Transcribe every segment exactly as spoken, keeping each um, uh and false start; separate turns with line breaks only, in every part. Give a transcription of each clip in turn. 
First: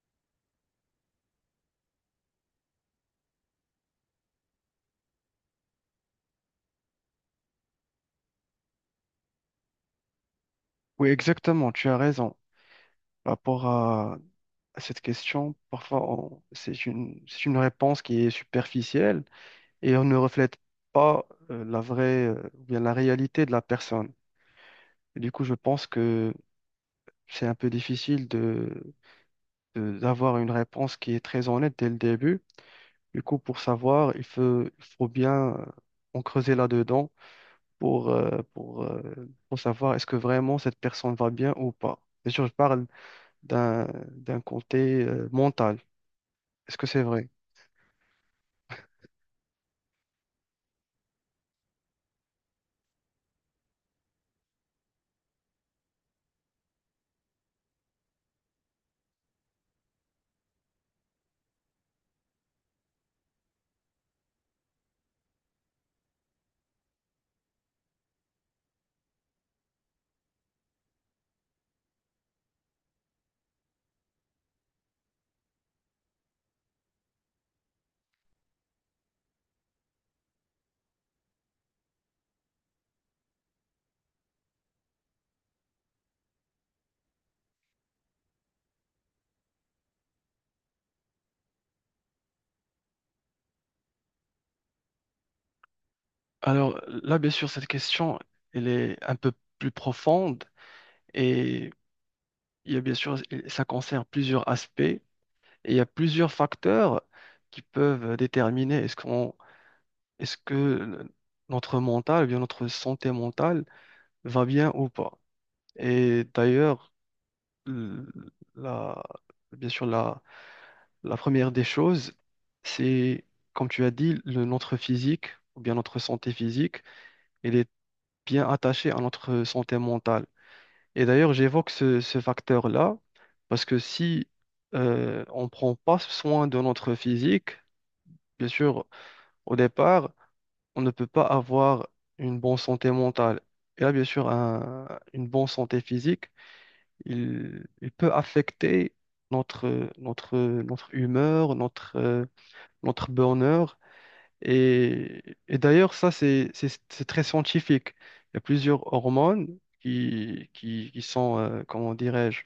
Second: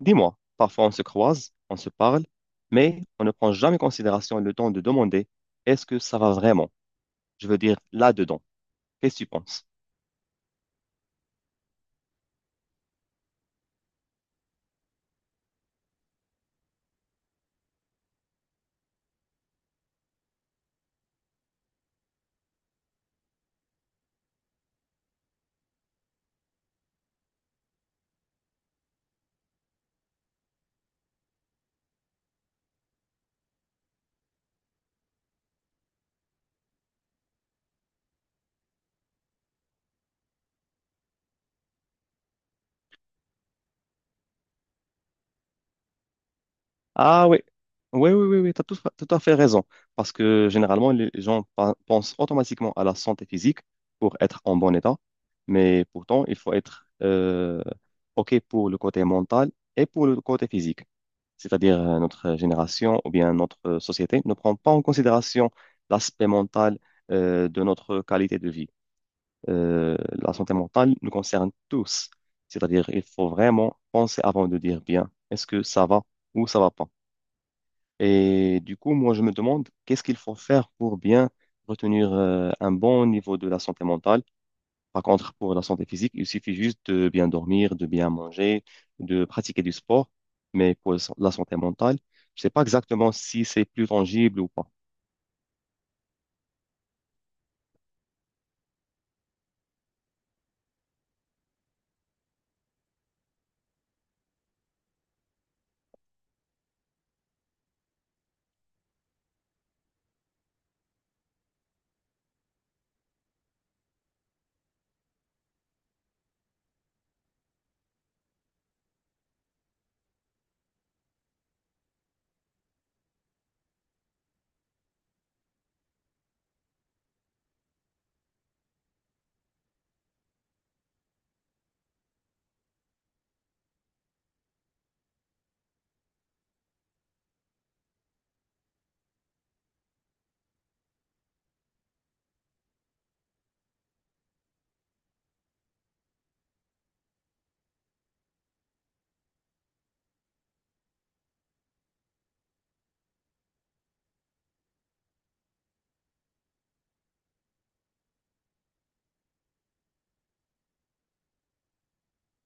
Dis-moi, parfois on se croise, on se parle, mais on ne prend jamais en considération le temps de demander est-ce que ça va vraiment? Je veux dire, là-dedans. Qu'est-ce que tu penses?
Oui, exactement, tu as raison. Par rapport à à cette question, parfois on- c'est une, c'est une réponse qui est superficielle et on ne reflète pas euh, la vraie, euh, ou bien la réalité de la personne. Et du coup, je pense que c'est un peu difficile de, de- d'avoir une réponse qui est très honnête dès le début. Du coup, pour savoir, il faut, il faut bien euh, en creuser là-dedans pour, euh, pour, euh, pour savoir est-ce que vraiment cette personne va bien ou pas. Bien sûr, je parle d'un d'un côté euh, mental. Est-ce que c'est
Ah
vrai?
oui, oui, oui, oui, oui, tu as tout, tout à fait raison. Parce que généralement, les gens pa- pensent automatiquement à la santé physique pour être en bon état, mais pourtant, il faut être euh, OK pour le côté mental et pour le côté physique. C'est-à-dire euh, notre génération ou bien notre euh, société, ne prend pas en considération l'aspect mental euh, de notre qualité de vie. Euh, la santé mentale nous concerne tous, c'est-à-dire il faut vraiment penser avant de dire bien, est-ce que ça va ou ça va pas. Et du coup, moi, je me demande qu'est-ce qu'il faut faire pour bien retenir euh, un bon niveau de la santé mentale, par contre, pour la santé physique, il suffit juste de bien dormir, de bien manger, de pratiquer du sport. Mais pour la santé mentale, je ne sais pas exactement si c'est plus tangible ou pas.
Alors là, bien sûr, cette question, elle est un peu plus profonde et il y a bien sûr, ça concerne plusieurs aspects et il y a plusieurs facteurs qui peuvent déterminer est-ce qu'on, est-ce que le- notre mental, ou bien notre santé mentale va bien ou pas. Et d'ailleurs, l- la, bien sûr, la, La première des choses, c'est, comme tu as dit, le- notre physique, ou bien notre santé physique, elle est bien attachée à notre santé mentale. Et d'ailleurs, j'évoque ce, ce facteur-là, parce que si euh, on ne prend pas soin de notre physique, bien sûr, au départ, on ne peut pas avoir une bonne santé mentale. Et là, bien sûr, un- une bonne santé physique, il, il peut affecter notre, notre, notre humeur, notre, euh, notre bonheur. Et, et d'ailleurs, ça, c'est c'est- c'est très scientifique. Il y a plusieurs hormones qui, qui, qui sont, euh, comment dirais-je,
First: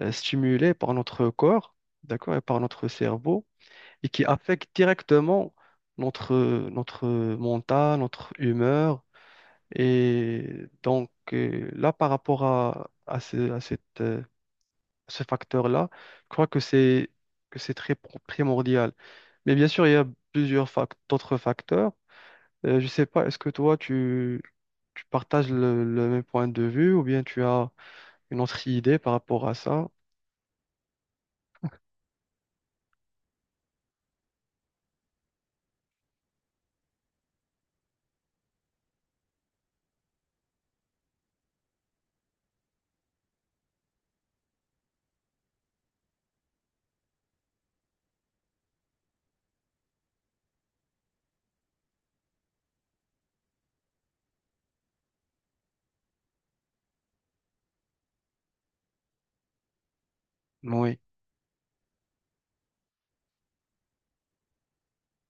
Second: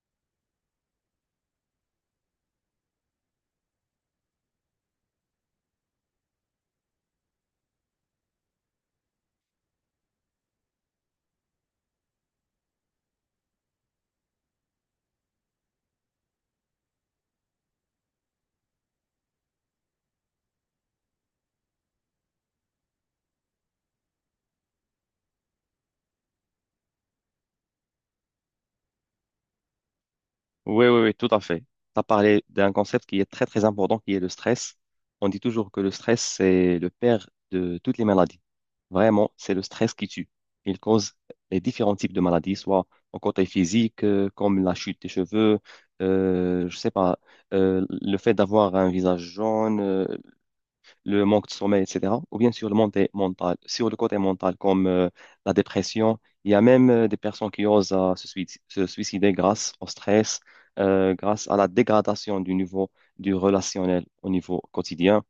euh, stimulées par notre corps, d'accord, et par notre cerveau, et qui affectent directement notre, notre mental, notre humeur. Et donc, euh, là, par rapport à, à ce, à cette, euh, ce facteur-là, je crois que c'est que c'est très pro- primordial. Mais bien sûr, il y a plusieurs fac- d'autres facteurs. Euh, je sais pas, est-ce que toi, tu, tu partages le, le même point de vue ou bien tu as une autre idée par rapport à ça?
Oui, oui, oui, tout à fait. Tu as parlé d'un concept qui est très, très important, qui est le stress. On dit toujours que le stress, c'est le père de toutes les maladies. Vraiment, c'est le stress qui tue. Il cause les différents types de maladies, soit au côté physique, euh, comme la chute des cheveux, euh, je sais pas, euh, le fait d'avoir un visage jaune, euh, le manque de sommeil, et cætera. Ou bien sur le côté mental, sur le côté mental comme euh, la dépression. Il y a même euh, des personnes qui osent euh, se suic- se suicider grâce au stress,
Oui.
euh, grâce à la dégradation du niveau du relationnel au niveau quotidien.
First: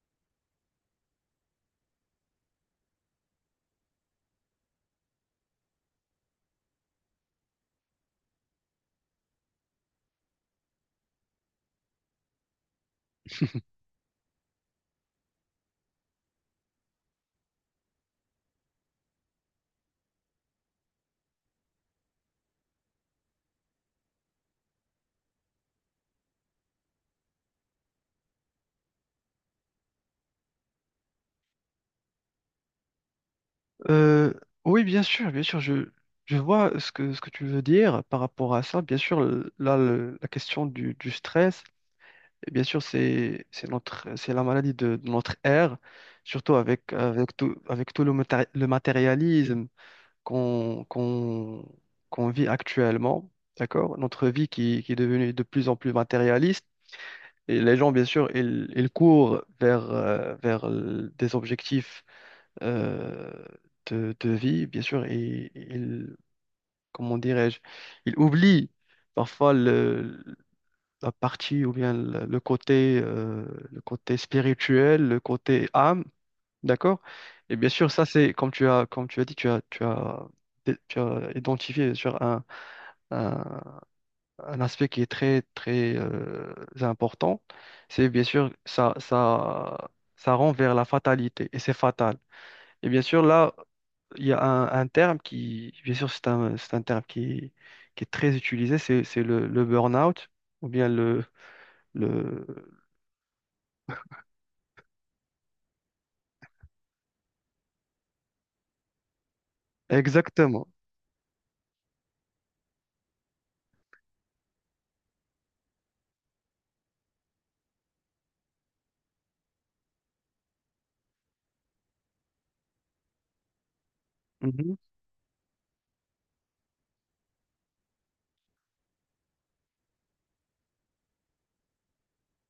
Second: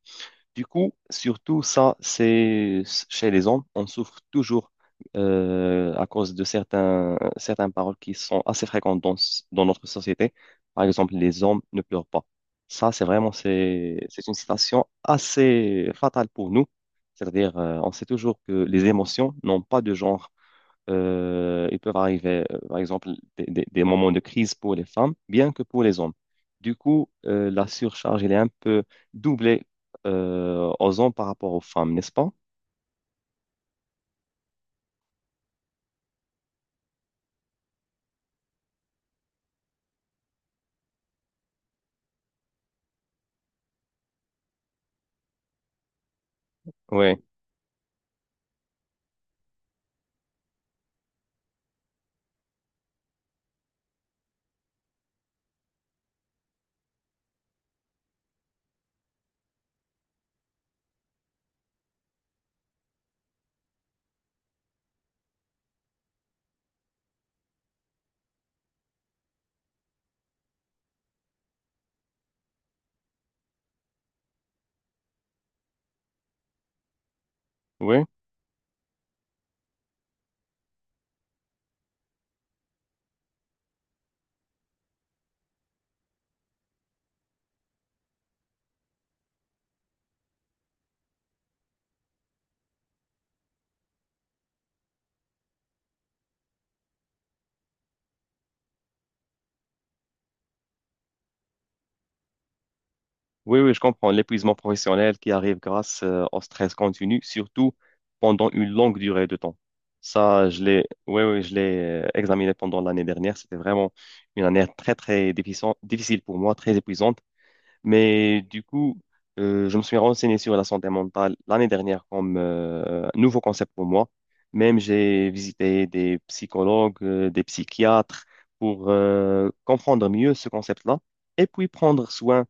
Du coup, surtout ça, c'est chez les hommes, on souffre toujours euh, à cause de certains, certaines paroles qui sont assez fréquentes dans, dans notre société. Par exemple, les hommes ne pleurent pas. Ça, c'est vraiment c'est, c'est une citation assez fatale pour nous. C'est-à-dire, euh, on sait toujours que les émotions n'ont pas de genre. Euh, ils peuvent arriver, euh, par exemple, des, des- des moments de crise pour les femmes, bien que pour les hommes. Du coup, euh, la surcharge, elle est un peu doublée euh, aux hommes par rapport aux femmes, n'est-ce pas?
Euh, oui, bien sûr, bien sûr, je, je vois ce que, ce que tu veux dire par rapport à ça. Bien sûr, le- là, le- la question du, du stress, et bien sûr, c'est, c'est notre, c'est la maladie de, de notre ère, surtout avec,
Oui,
avec tout, avec tout le, maté- le matérialisme. qu'on qu'on qu'on vit actuellement, d'accord? Notre vie qui, qui est devenue de plus en plus matérialiste. Et les gens, bien sûr, ils, ils courent vers, euh, vers l- des objectifs euh, de, de vie, bien sûr, et ils, comment dirais-je, ils oublient parfois le, la partie ou bien le, le côté, euh, le côté spirituel, le côté âme. D'accord? Et bien sûr,
oui,
ça, c'est comme tu as, comme tu as dit, tu as, tu as, tu as identifié sur un, un, un aspect qui est très, très euh, important. C'est bien sûr, ça, ça, ça rend vers la fatalité et c'est fatal. Et bien sûr, là, il y a un, un terme qui, bien sûr, c'est un, c'est un terme qui, qui est très utilisé, c'est, c'est le, le burn-out ou bien le, le...
oui, oui, je comprends. L'épuisement professionnel qui arrive grâce euh, au stress continu, surtout pendant une longue durée de temps. Ça, je
Exactement.
l'ai, oui, oui, je l'ai euh, examiné pendant l'année dernière. C'était vraiment une année très, très difficile, difficile pour moi, très épuisante. Mais du coup, euh, je me suis renseigné sur la santé mentale l'année dernière comme euh, un nouveau concept pour moi.
Mhm.
Même j'ai visité des psychologues, euh, des psychiatres pour euh, comprendre mieux ce concept-là et puis prendre soin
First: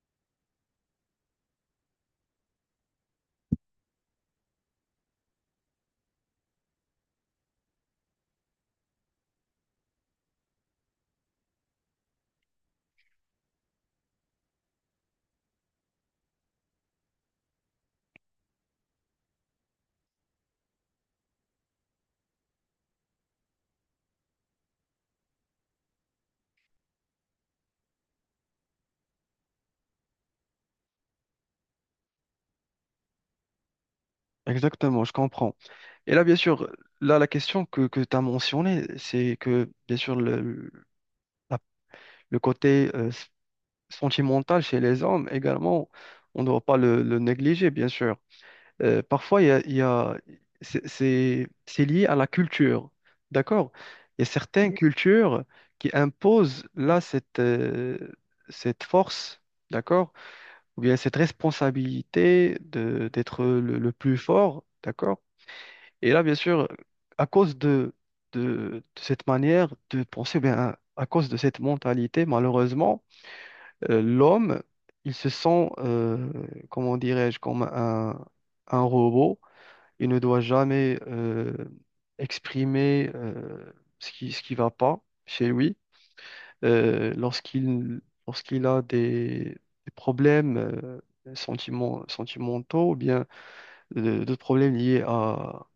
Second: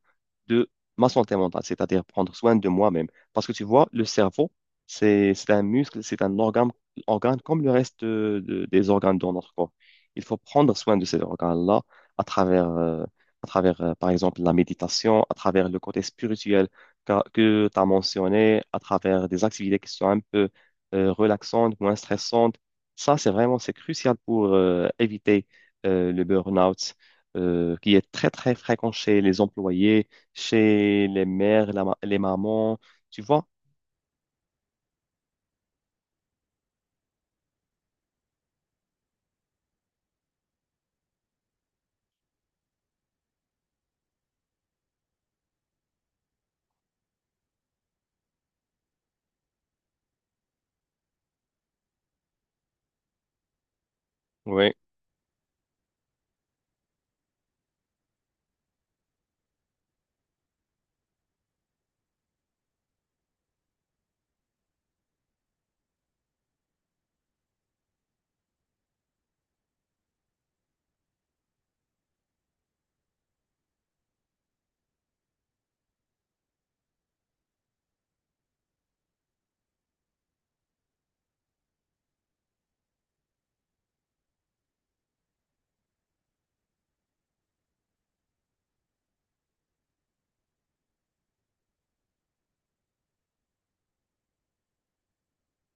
de ma santé mentale, c'est-à-dire prendre soin de moi-même. Parce que tu vois, le cerveau, c'est, c'est un muscle, c'est un organe, organe comme le reste euh, de- des organes dans notre corps. Il faut prendre soin de cet organe-là à travers euh, à travers, euh, par exemple, la méditation, à travers le côté spirituel que tu as mentionné, à travers des activités qui sont un peu euh, relaxantes, moins stressantes. Ça, c'est vraiment, c'est crucial pour euh, éviter euh, le burn-out euh, qui est très, très fréquent chez les employés, chez les mères, la ma- les mamans, tu vois?
Exactement, je comprends. Et là, bien sûr, là, la question que, que tu as mentionnée, c'est que, bien sûr, le, le la- le côté euh, s- sentimental chez les hommes également, on ne doit pas le, le négliger, bien sûr. Euh, parfois, il y a, il y a- c'est c'est- c'est lié à la culture, d'accord? Il y a certaines Mhm. cultures qui imposent là cette, euh, cette force, d'accord? Ou bien cette responsabilité de- d'être le le plus fort, d'accord? Et là, bien sûr, à cause de, de, de cette manière de penser, ou bien, à à cause de cette mentalité, malheureusement, euh, l'homme, il se sent, euh, comment dirais-je, comme un, un robot. Il ne doit jamais euh, exprimer euh, ce qui, ce qui va pas chez lui. Euh, lorsqu'il, lorsqu'il a des, des problèmes euh, sentiment- sentimentaux, ou bien euh, d'autres problèmes liés à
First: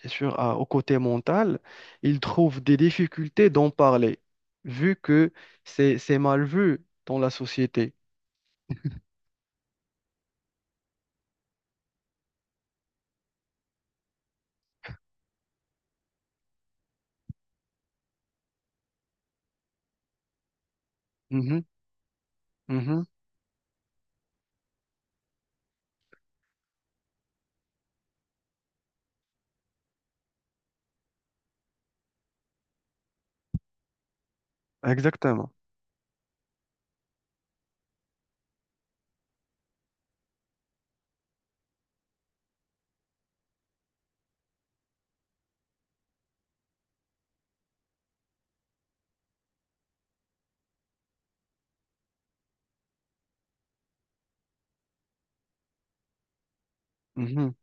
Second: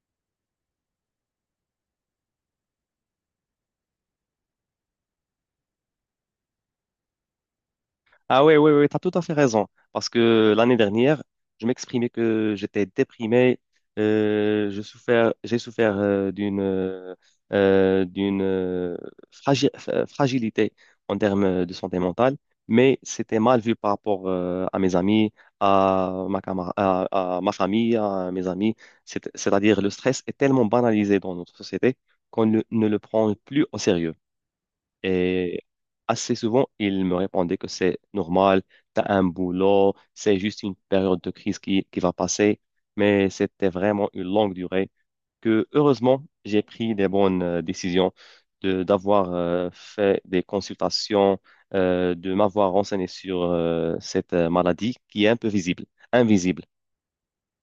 bien sûr, à- au côté mental, ils trouvent des difficultés d'en parler, vu que c'est c'est mal vu dans la société.
Ah oui, oui, oui, tu as tout à fait raison. Parce que l'année dernière, je m'exprimais que j'étais déprimé, euh, je souffert, j'ai souffert euh, d'une euh, euh, d'une euh, fragi- euh, fragilité en
Mhm,
termes de santé mentale, mais
mhm,
c'était mal vu par rapport euh, à mes amis, à ma, camar- à, à ma famille, à mes amis. C'est- C'est-à-dire, le stress est tellement banalisé dans notre société qu'on ne ne le prend plus au sérieux.
exactement.
Et assez souvent, il me répondait que c'est normal, t'as un boulot, c'est juste une période de crise qui, qui va passer. Mais c'était vraiment une longue durée que, heureusement, j'ai pris des bonnes euh, décisions de, d'avoir euh, fait des consultations, euh, de m'avoir renseigné sur euh, cette euh, maladie qui est un peu visible, invisible.
Mhm,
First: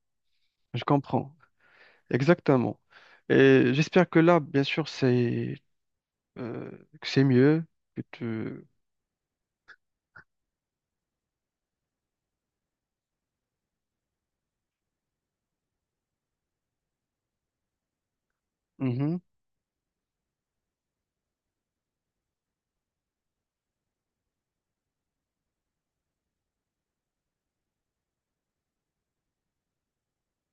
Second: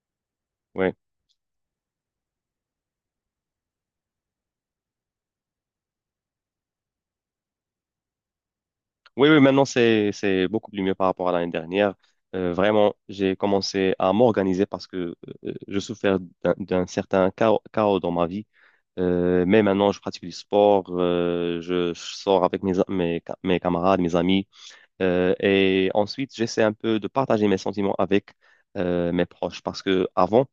je
Ouais.
comprends. Exactement. Et j'espère que là, bien sûr, c'est euh, que c'est mieux que tu.
Oui, oui, maintenant c'est c'est beaucoup plus mieux par rapport à l'année dernière. Euh, vraiment, j'ai commencé à m'organiser parce que euh, je souffrais d'un d'un certain chaos, chaos dans ma vie.
Mhm,
Euh, mais maintenant, je pratique du sport, euh, je, je sors avec mes, a- mes, ca- mes camarades, mes amis. Euh, et ensuite, j'essaie un peu de partager mes sentiments avec euh, mes proches parce que avant,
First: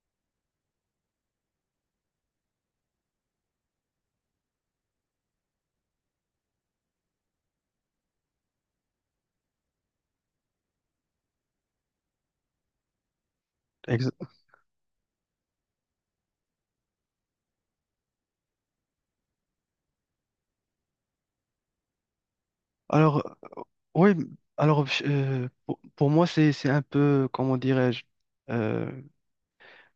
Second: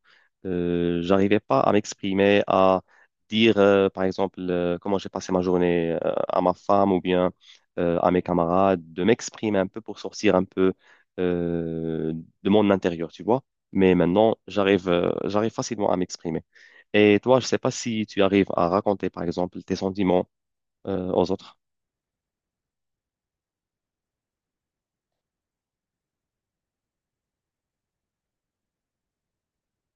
euh, j'arrivais pas à m'exprimer, à dire, euh, par exemple, euh, comment j'ai passé ma journée euh, à ma femme ou bien euh, à mes camarades, de m'exprimer un peu pour sortir un peu euh, de mon intérieur, tu vois. Mais
exa-
maintenant, j'arrive, euh, j'arrive facilement à m'exprimer. Et toi, je sais pas si tu arrives à raconter, par exemple, tes sentiments euh, aux autres.
Alors, oui, alors euh, pour, pour moi, c'est c'est un peu, comment dirais-je, euh,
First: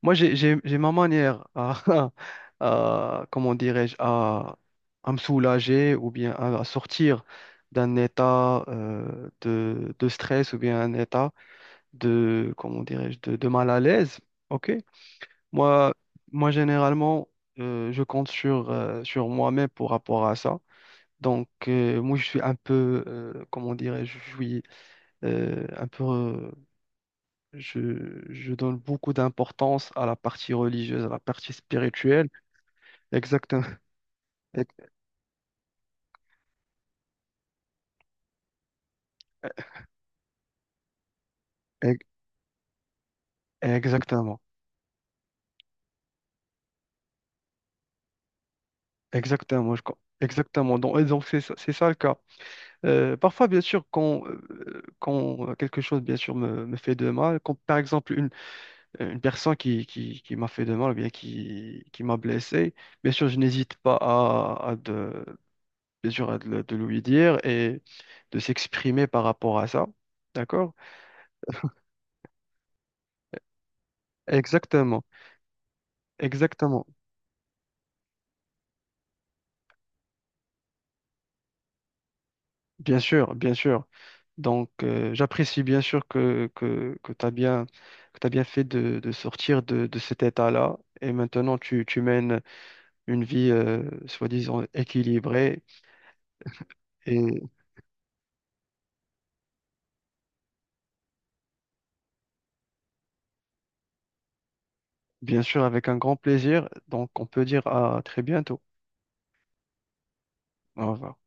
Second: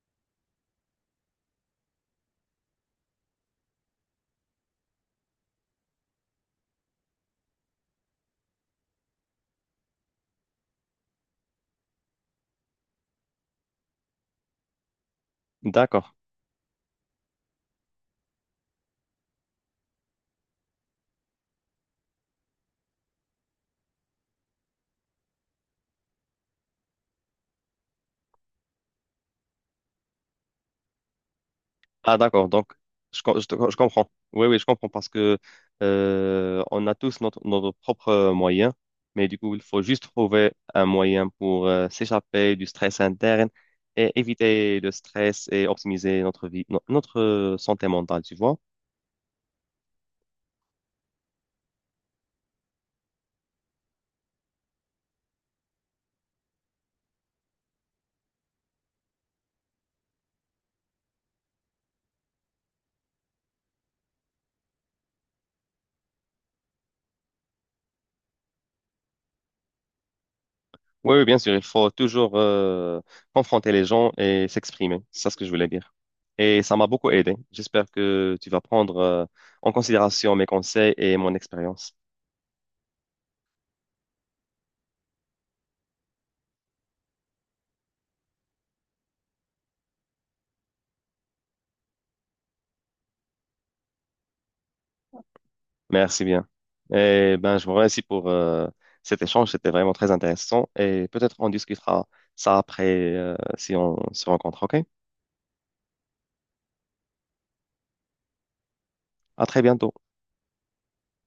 Moi, j'ai, j'ai, j'ai ma manière à, à- comment dirais-je, à, à me soulager ou bien à, à sortir d'un état euh, de, de stress ou bien un état de, comment dirais-je, de, de mal à l'aise. OK? Moi,
D'accord.
moi généralement, euh, je compte sur, euh, sur moi-même pour rapport à ça. Donc, euh, moi, je suis un peu, euh, comment dirais-je, je suis euh, un peu je, je donne beaucoup d'importance à la partie religieuse, à la partie
Ah
spirituelle.
d'accord, donc je, com- je,
Exactement.
te- je comprends. Oui, oui, je
Ex-
comprends parce que euh, on a tous notre, notre propre euh, moyen, mais du coup, il faut juste trouver un moyen pour euh,
ex-
s'échapper du stress interne et
Exactement.
éviter le stress et optimiser notre vie, no- notre euh, santé mentale, tu vois.
Exactement. je com- Exactement. Donc, et donc c'est ça, c'est ça le cas. Euh, parfois, bien sûr, quand, euh, quand quelque chose, bien sûr, me, me fait de mal, quand, par exemple, une, une personne qui, qui, qui m'a fait de mal ou bien qui, qui m'a blessé, bien sûr, je n'hésite pas à, à de, bien sûr, à de, le- de lui dire et de s'exprimer par rapport à ça. D'accord?
Oui, oui, bien sûr, il faut toujours euh, confronter les gens et s'exprimer.
Exactement.
C'est ça ce que je voulais dire. Et ça
Exactement.
m'a beaucoup aidé. J'espère que tu vas prendre euh, en considération mes conseils et mon expérience.
Bien sûr, bien sûr. Donc, euh, j'apprécie bien sûr que, que, que tu as bien, que t'as bien fait de, de sortir de, de cet état-là. Et maintenant, tu, tu mènes une vie, euh, soi-disant, équilibrée.
Merci bien. Et
Et
ben, je vous remercie pour euh, cet échange. C'était vraiment très intéressant. Et peut-être on discutera ça après euh, si on se rencontre. OK?
bien sûr, avec un grand plaisir. Donc, on peut dire à très bientôt.
À très bientôt.
Au revoir.